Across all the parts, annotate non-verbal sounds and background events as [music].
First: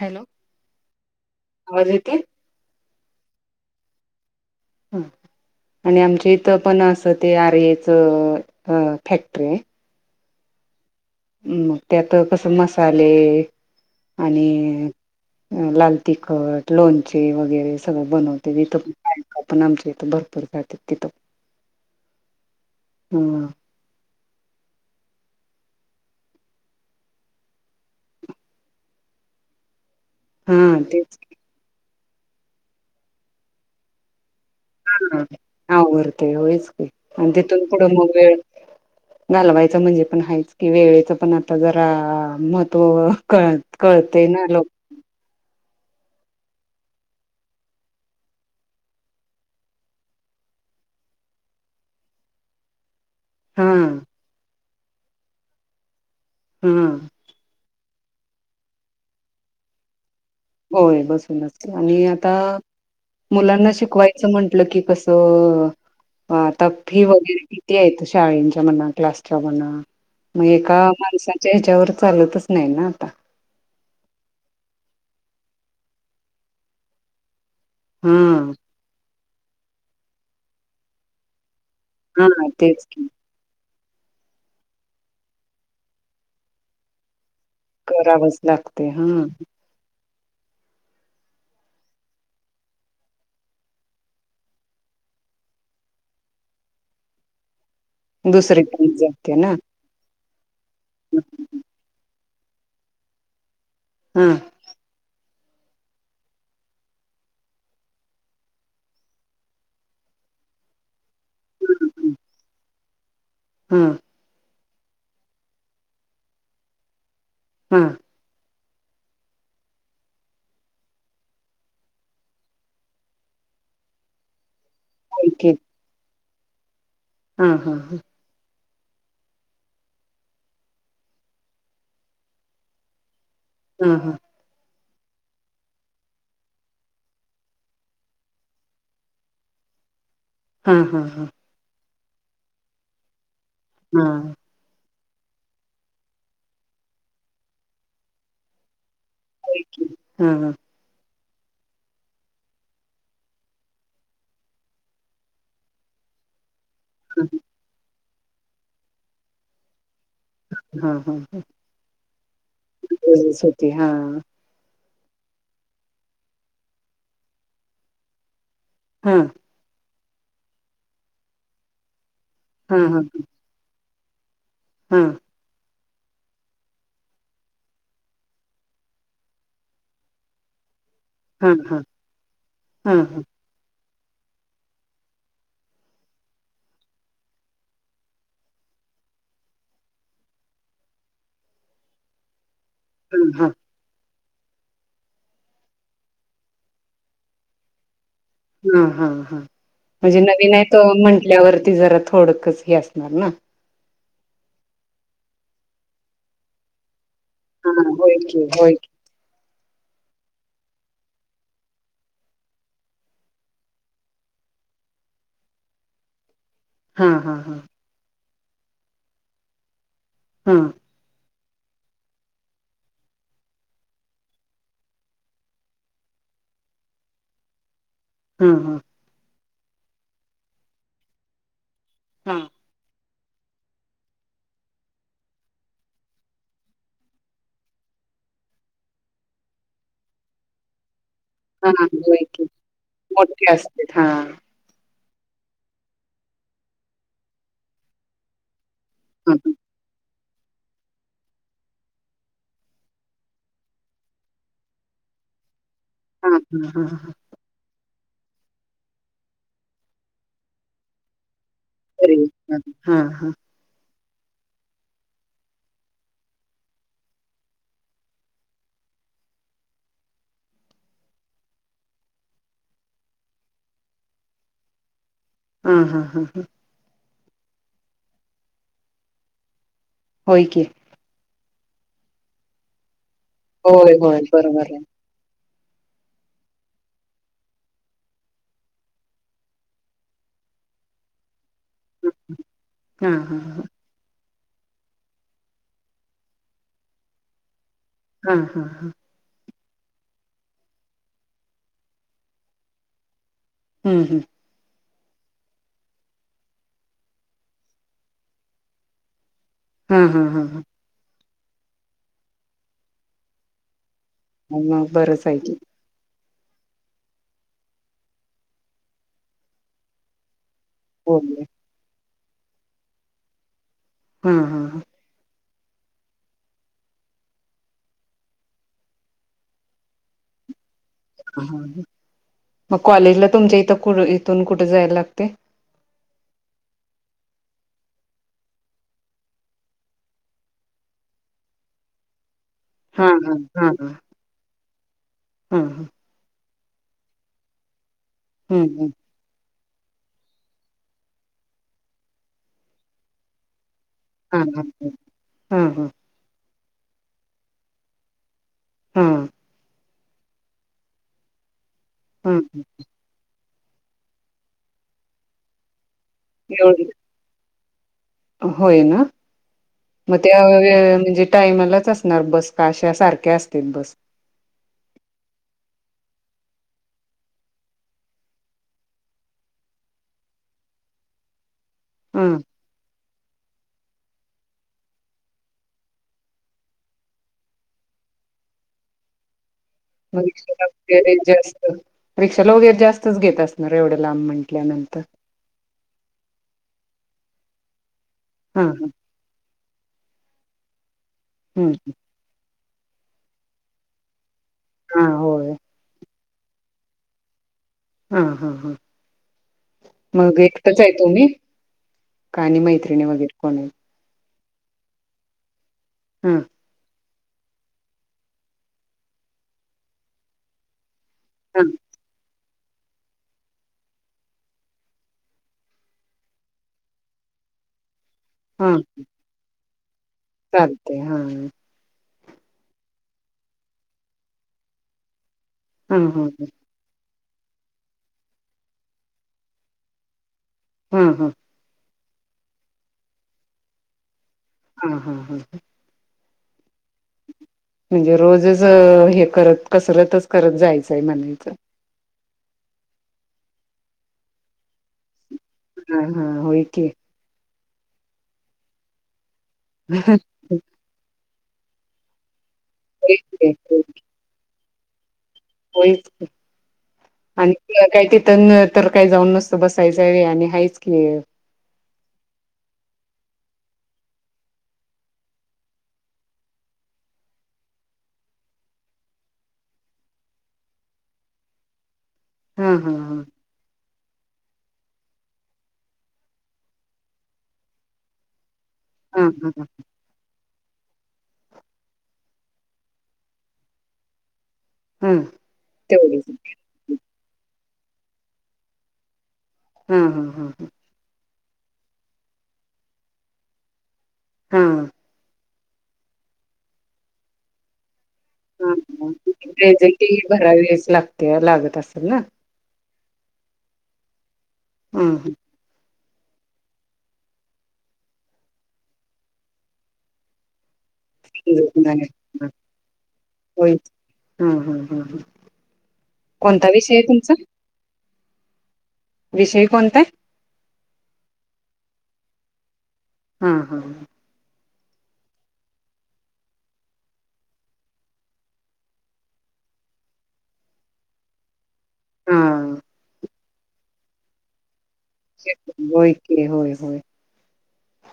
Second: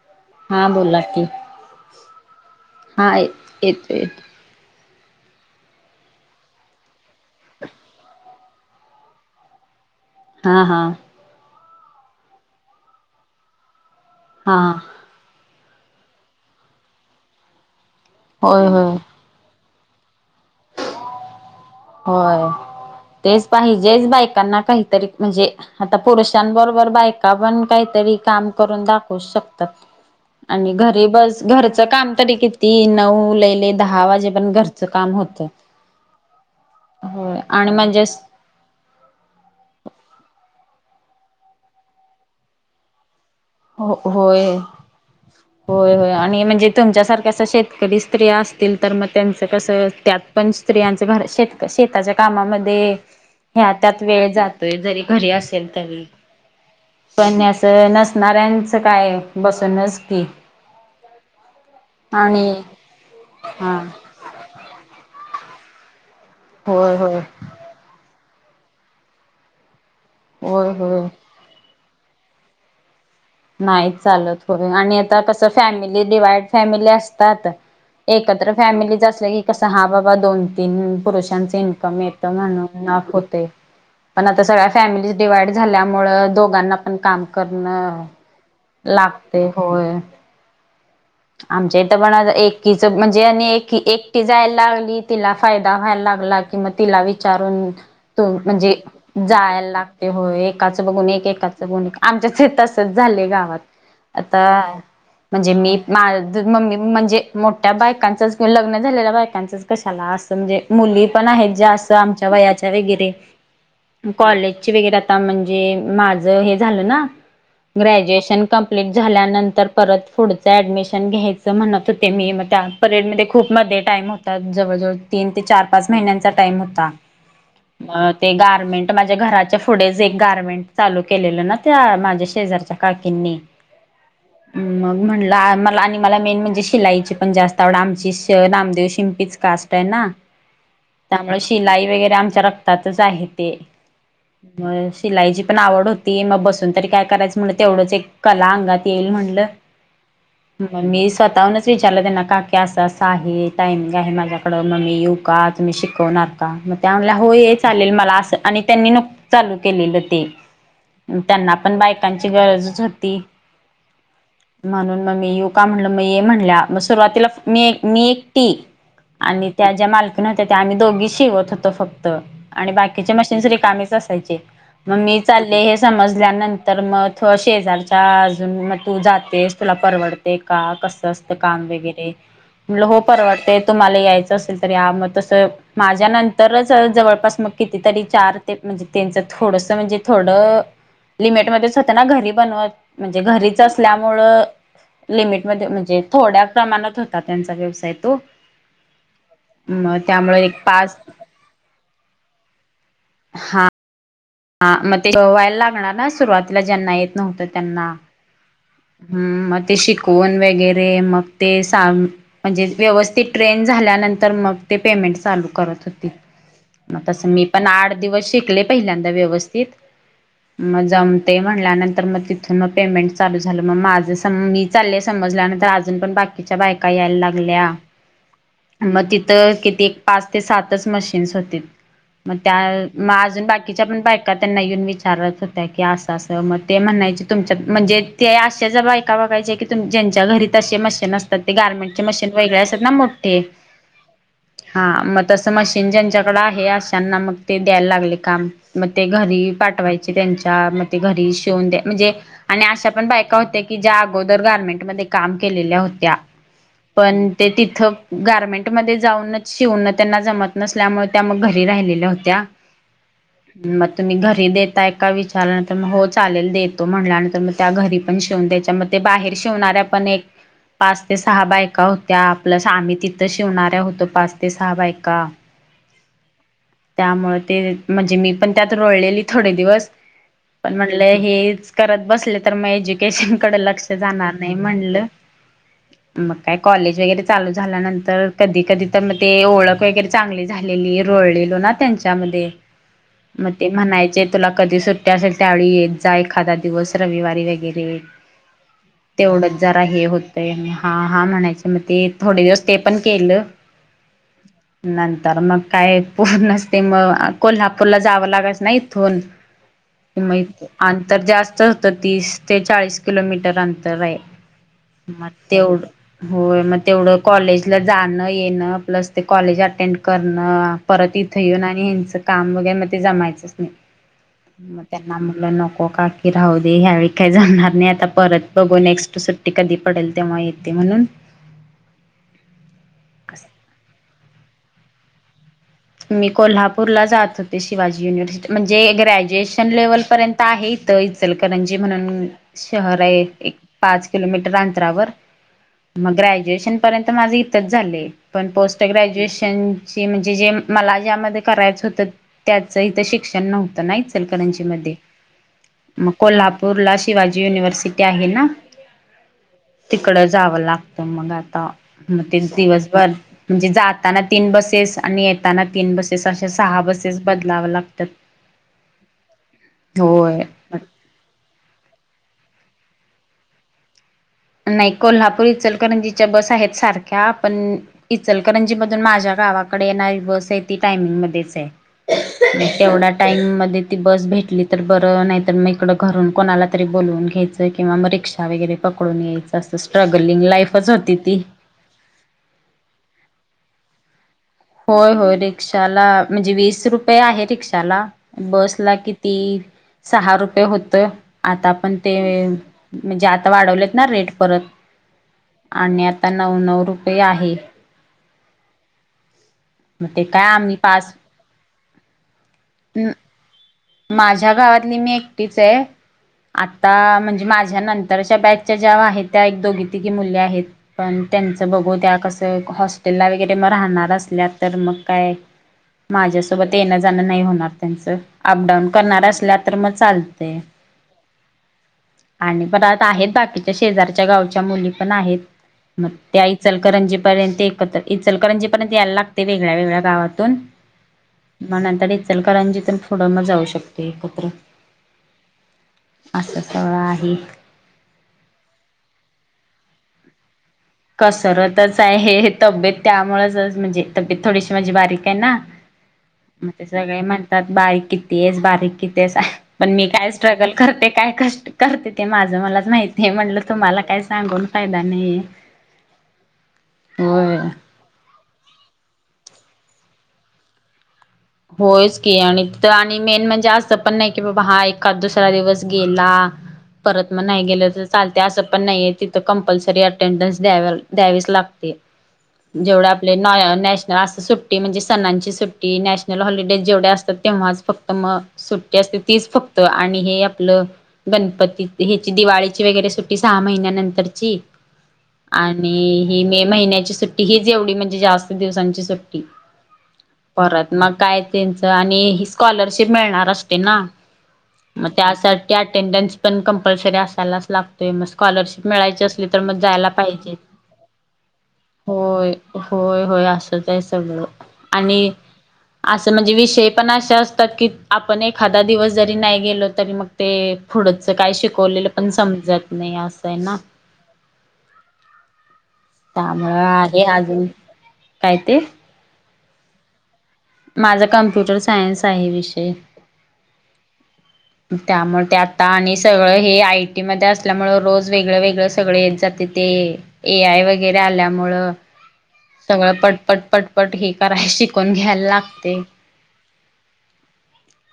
Hello. हा बोला की आवाज येते हा येतो य ह आणि आमच्या इथं पण असं ते आरयच फॅक्टरी आहे. हा हा. मग त्यात कस मसाले आणि हा अ लाल तिखट लोणचे वगैरे सगळं बनवते होय तथ होय आपण आमच्या इथं भरपर होय ह तेच पाहिजेच बायकांना काही तरी म्हणजे आता पुरुषांबरोबर बायका पण काहीतरी काम करून दाखवू शकतात हा आणि घरी तेच बस घरचं काम तरी किती नऊ लहिले दहा वाजे पण घर चं काम होत हा वरते होईच का आणि तिथून पुढं मग वेळ घालवायचं म्हणजे पण हाच की वेळेच पण आता जरा महत्त्व कळत हो कळते ना होय [inaudible] होय होय आणि म्हणजे तुमच्यासारख्या अस शेतकरी स्त्रिया असतील तर मग त्यांचं कसं त्यात पण स्त्रियांच घर शेत शेताच्या कामामध्ये हा ह्या त्यात वेळ जातोय जरी घरी असेल तरी हम्म पणण्यासं नसणाऱ्यांचं काय बसूनच की होय बसूनच आणि आता मुलांना हा शिकवायच म्हंटलं की कसंताप होय ही होय वगैरे य शाळेंच्या म्हणा क्लासच्या म्हणा मग होय एका होय माणसा ्याच्यावर चालतच नाही ना आता नाही चाल थोड आणि आता कसं फॅमिली डिवाइड फॅमिली असतात हा एकत्र फॅमिलीच असल्या की कस हा बाबा दोन तीन पुरुषांचे का म यट हा म्हणून तेच की नाफ होते पण आता सगळ्या फॅमिलीज डिवाइड झाल्यामुं दोघांना पण काम करणं लाख लागते होय आमच्या इथ पण एकीच म्हणजे आणि एकी एकटी जायला लागली तिला फायदा व्हायला लागला किंमतीला विचारून तो म्हणजे दुसरीकडे जाते ना जायला लागते होय एकाचं बघून एकेकाचं बघून आमच्या ते तसच झालंय गावात हा आता म्हणजे मी मा मम्मी म्हणजे मोठ्या बायकांचंच किं लग्न झालेल्या बायकांचंच कशाला असं म्हणजे मुली पण आहेत जा असं आमच्या वयाच्या वगैरे हम कॉज वर आ म्हणजे माझ हे झा ना हा गुश कंप्लीट झाल्यानंतर परत पुढ ऍडमिशन घ्यायचं म्हणत होते मी मग त्या परेड मध्ये खूप मध्ये टाइम हो त्या जवळ जवळ तीन ते ओके चार पाच महिन्यांचा टाइम होता हा हा ह ते गारमेंट माझ्या घराच्या पुढेच एक गारमेंट चालू केलेलं ना त्या माझ्या शेजारच्या किन हा हा ह म्हणलं मला आणि मला मेन म्हणजे शिलाईची पण जास्त आवड आमची नामदेव शिंपीच कास्ट आहे ना हा हा हा त्यामुळे शिलाई वगैरे आमच्या रक्तातच आहे ते हम मग शिलाईची पण आवड होती मग बसून तरी काय करायचं म्हटलं तेवढंच एक कला अंगात येईल म्हणटलं हा हा म मी स्वतःहूनच विचारलं त्यां ना का की असं असं आहे टाइमिंग आहे माझ्याकडं मम्मी येऊ काात म शिकवणार का मग त्या म्हल्या हा हो चालेल मला असं आणि त्यांनी नक चालू केलेलं ते हा हा त्यांना पण बायकांची गरजच होती गरजच होती हा म्हणून मग मी यू का म्हणलं मग ये म्हणल्या मग सुरुवातीला मी मी एकटी हा मा्या त्या आम्ही दोघी शवत होतो फक्त हा हा हा आणिकी रिकामेच असायचे मग हा मी चाले हे समजल्यानंतर मग त शेजारच्या अजून मग तू जातेस तुला परवडते का कसं असतं हा काम हा वगैरे म्हलं हा हो परवडते. तुम्हाला यायचं असेल तर या मग तसं माझ्या नंतरच जवळपास मग कितीतरी चार ते म्हणजे त्यांचं थोडस म्हणजे थोडं लिमिटमध्ये होता ना घरी बनवत म्हणजे हा घरीच असल्यामूळ लिमिटमध्ये म्हणजे थोड्या प्रमाणात होता त्यांचा व्यवसाय तो हा हा हा मग म्हणजे त्यामुळे नवीन एक आहे त पाच म्हंटल्यावरती जरा थोडकच हे असणार ना हा हा मग ते व्हायला लागणार ना सुरुवातीला ज्यांना येत नव्हतं हा त्यांना होय की होय की. हम्म मग ते शिकवून वगैरे मग ते सा म्हणजे व्यवस्थित ट्रेन झाल्यानंतर मग ते पेमेंट चालू करत होती. मग हा तसं हा मी हा पण आठ दिवस शिकले पहिल्यांदा व्यवस्थित हा मग जम ते म्हणल्यानंतर मग तिथून मग पेमेंट चालू झालं मग माझं मी चालले समजल्यानंतर अजून पण बाकी किच्या बायका आयला लागला. हा हा मग तिथ कि पाच ते सातच मशीन् होते हा मग त्या अजून बाकी बाकीच्या पण बायका त्यांना येऊन विचारत होत्या की असं असं मग ते म्हणयचे तुमच्या म्हणजे ते आशा ज्या बायका बघायचे की तुम ज्यांच्या घरीत असे मशीन असते. ते हा गार्मेंटचे होय मशीन की. वगरे असतात ना मोठे असते हा हा मग तसं मशीन ज्यांच्याकडे आहे अशांना मग ते द्यायला लागले काम मग ते हा घरी पाठवायचे त्यांच्या मग ते घरी शिवून द्या म्हणजे आणि अशा पण बायका होत्या की ज्या अगोदर गार्मेंटमध्ये काम केलेल्या होत. त्या हा हा हा. पण ते तिथं गारमेंट मध्ये जाऊन शिवन त्यांना जमत नसल्यामुळे त्या मग घरी राहिलेल्या तरी होत्या. हा हा हा मग तुम्ही घरी देताय का विचारल्यानंतर मग हो चालेल देतो म्हटल्यानंतर मग त्या घरी पण शिवून द्यायच्या मग ते बाहेर शिवणाऱ्या पण एक पाच ते सहा बायका होत्या आपल्या आम्ही तिथं शिवणाऱ्या होतो पाच ते सहा बायका हां हां हां हां त्या मुळे ते म्हणजे मी पण त्यात रोळलेली थोडे दिवस होय कि म्हंटलं हे करत बसले तर मग एज्युकेशन कडे लक्ष होय होय जाणार नाही बरोबर आहे. म्हणल. मग काय कॉलेज वगैरे चालू झाल्यानंतर कधी कधी तर मग ते ओळख वगैरे चांगली झालेली रोळलेलो ना त्यांच्यामध्ये हा हा मग हा ते म्हणायचे तुला कधी सुट्ट्या असेल त्यावेळी येत जा एखादा दिवस रविवारी वगैरे हा हा हा तेवढंच जरा हे होतंय हा हा म्हणायच मग ते थोडे दिवस ते पण केलं. हम हम नंतर मग काय पूर्णते मग कोल्हापूरला जावं लागायच नाही इथून हा हा हा हा. मग अंतर जास्त होतं तीस ते चाळीस किलोमीटर अंतर आहे. मग बरंच आहे की. तेवढ होय मग तेवढं कॉलेजला जाणं येणं प्लस ते कॉलेज अटेंड करणं परत इथं होय. येऊन आणि ह्यांचं काम वगैरे मग ते जमायचंच नाही. हा हा हा त्यांना म्हटलं नको काकी राहू दे ह्यावेळी काही जाणार नाही आता परत बघू नेक्स्ट कधी पडेल तेव्हा येते म्हणून ह मग कॉलेजला तुमच्या इथं कु इथून कुठे जायला लागते. मी कोल्हापूरला जात होते शिवाजी युनिव्हर्सिटी म्हणजे ग्रॅज्युएशन लेव्हलपर्यंत आहे इथं इचलकरंजी म्हणून शहर हा आहे हा. एक हा हा हा हा पाच किलोमीटर अंतरावर हम्म मग ग्रॅज्युएशन माझे इथंच झाले पण पोस्ट हम्म ग्रॅज्युएशन म्हणजे जे मला ज्यामध्ये करायचं होतं त्याचं इथं शिक्षण नव्हतं नाहीच, हा इचलकरंजी हा. मध्ये हां, हां, मग कोल्हापूरला शिवाजी युनिव्हर्सिटी आहे ना, हा तिकड जावं लागतं मग आता म ते हां, दिवसभर म्हणजे जाताना तीन बसेस आणि येताना तीन बसेस अशा सहा एवढं बसेस बदलाव लागतात. होय ना मग होय त्या म्हणजे टाईमालाच असणार बस काशा सारख्या असते बस नाही कोल्हापूरी इचलकरंजीच्या बस आहेत सारख्या पण इचलकरंजी मधून माझ्या गावाकडे येणारी बस आहे ती टायमिंग मध्येच आहे. हां, [unintelligible] टाईम मध्ये ती बस भेटली तर बरं नाही तर मग इकडं घरून कोणाला तरी बोलवून घ्यायचं किंवा मग रिक्षा. वगैरे पकडून यायचं असं मग स्ट्रगलिंग रिक्षाला लाईफच वगैरे होती ती. जास्त रिक्षाला वगैरे जास्तच घेत असणार एवढं लांब म्हणजे. होय होय रिक्षाला म्हणजे वीस रुपये आहे. रिक्षाला हां, हां, बसला कि ती सहा रुपये होतं आता हं, पण ते म्हणजे आता वाढवलेत ना रेट परत हां, होय. आणि आ आता नऊ नऊ रुपये आहे. हा हा हा. ते मग काय आम्ही एकटच आहे तु पाच मी काणी मैत्रिणी वगैरे कोण आहे. माझ्या गावातली मी एकटीच आहे. हम् आता म्हणजे माझ्या नंतरच्या बॅकच्या ज्या आहेत त्या एक दोघी तिघी मुल्या आहेत. पण हां, त्यांचं बघू त्या कसं हॉस्टेलला वगैरे मग राहणार असल्या तर मग काय. माझ्यासोबत येणं जाणं नाही होणार त्यांचं अपडाऊन करणार असल्या तर मग चाल करते हा आणि पण आता आहेत बाकीच्या शेजारच्या गावच्या मुली पण आहेत हां, मग हां, त्या चलकरंजी पर्यंत एकत्र चलकरंजी पर्यंत यायला लागते वेगळ्या वेगळ्या गावातून हा हा. मण आता डचलकरांजीतून पुुढं मग जाऊ शकते एकत्र. ह हा हा ह असं सगळं आहे. म्हणजे रोजच हे करत कसरतच करत जायचंय म्हणायचं तरच आहे हे तब्येत त्यामुळेच म्हणजे तब्येत थोडीशी माझी बारीक आहे ना. हां, हां, होय मग ते की. सगळे म्हणतात बारीक किती आहेस बारीक किती आहेस पण मी काय स्ट्रगल करते काय कष्ट करते ते माझं मलाच तेच माहिती आहे म्हणटलं की तुम्हाला काय सांगून. फायदा नाही आहे. होच आणि काही तथन तर काही जाऊन नसतं बसायचं आहे आणि हाच की होयच की आणि तर आणि मेन म्हणजे असं पण नाही की बाबा हा एका दुसरा दिवस गेला परत मग नाही गेलं तर चालते असं पण नाहीये तिथं कंपल्सरी अटेंडन्स द्या द्यावीच लागते. हा हा जेवढ हा. आपले नॅशनल अस सुट्टी म्हणजे सणांची सुट्टी नश हॉलिडे जेवढ्या असतात तेव्हाच फक्त मग सुट्टी असते हा तीच हा हा फक्त आणि आपलं गणपती ह्याची दिवाळीची वगैरे सुट्टी सहा महिन्यानंतरची हा आणि तेवढीच ही मे महिन्याची सुट्टी हीच एवढी म्हणजे जास्त दिवसांची सुट्टी हा हा हा परत मग काय त्यांचं आणि ह स्कॉलरशिप मिळणार असते ना. हा. हा मग त्यासाठी अटेंडन्स पण कंपल्सरी असायलाच लागतोय मस्त स्कॉलरशिप हा. मिळायची असली तर मग जायला प्रेझेंटी पाहिजेत. भरावीच लागते लागत असंल. होय होय होय असच आहे सगळं हा आणि. हा. असं म्हणजे विषय पण अशे असतात की आपण एखादा दिवस जरी नाही गेलो तरी मग ते पुढंच काय शिकवलेलं पण समजत नाही असं आहे ना हं हं ह् ह. त्यामुळं आहे अजून काय ते विषय कोणता आहे? माझं कंप्युटर सायन्स आहे विषय हां हां. त्यामुळे ते आता आणि सगळं हे आय टी मध्ये असल्यामुळे रोज वेगळं वेगळ सगळं येत जातंय ते ए आय वगैरे आल्यामुळं हा सगळं पटपट पटपट हे करायची कोण घ्यायला लागतंय होय की होय होय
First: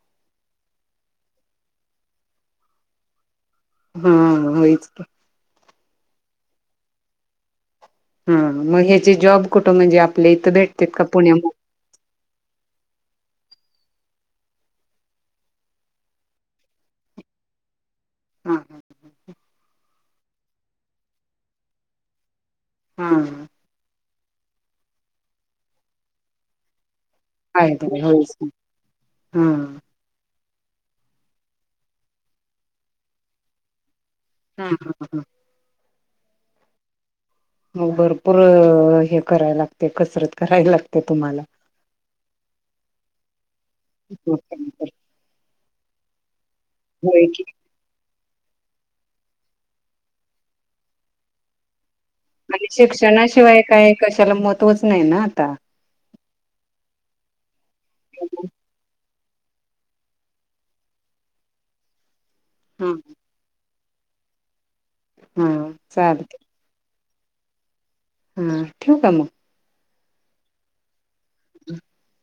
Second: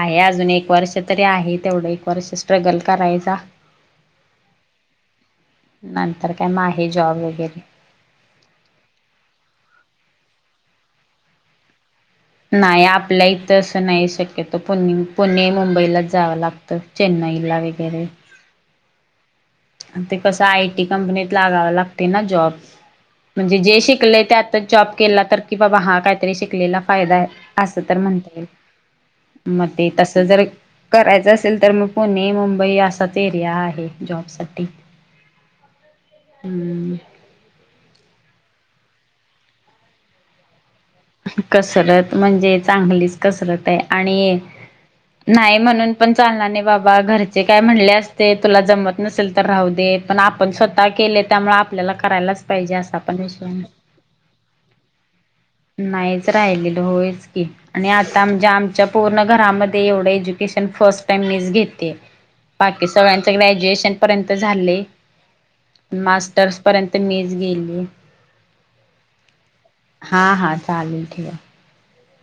आहे अजून एक वर्ष तरी आहे तेवढं एक वर्ष स्ट्रगल करायचा हा होयच की नंतर काय मग आहे जॉब वगैरे हा मग ह्याचे जॉब कुठं म्हणजे आपल्या इथं भेटतेत का पुण्यामुंबई नाही आपल्या इथं असं नाही शक्यतो पु पुणे मुंबईलाच जावं लागतं चेन्नईला वगैरे हा ते कसं आय टी कंपनीत लागावं लागतय ना जॉब हा म्हणजे जे शिकलेय ते आताच जॉब केला तर की बाबा हा काहीतरी शिकलेला फायदा आहे. फायदा असं तर म्हणता होयच येईल की हा मग ते तस जर करायचं असेल तर मग पुणे मुंबई असाच एरिया आहे जॉबसाठी हा हा हा हुं मग भरपूर हे करायला लागते कसरत कराय लागते तर कसरत म्हणजे चांगलीच कसरत आहे आणि होय नाही म्हणून पण चालणार नाही बाबा घरचे की काय म्हणले अस ते तुला जमत नसेल तर राहू दे पण आपण स्वतः केलय त्यामुळे आपल्याला करायलाच आणि पाहिजे असं पण विषय शिक्षणाशिवाय काय कशाला महत्वच नाही ना आता नाहीच राहिलेलं होयच की. आणि आता म्हणजे आमच्या पूर्ण घरामध्ये एवढं एज्युकेशन फर्स्ट टाइम मीच घेते बाकी हा सगळ्यांच ग्रॅज्युएशन पर्यंत झालंय हा चालते मास्टर्स पर्यंत मीच गेलीय हुं ठेऊ का मग? हा हा चालेल ठेवा. [unintelligible]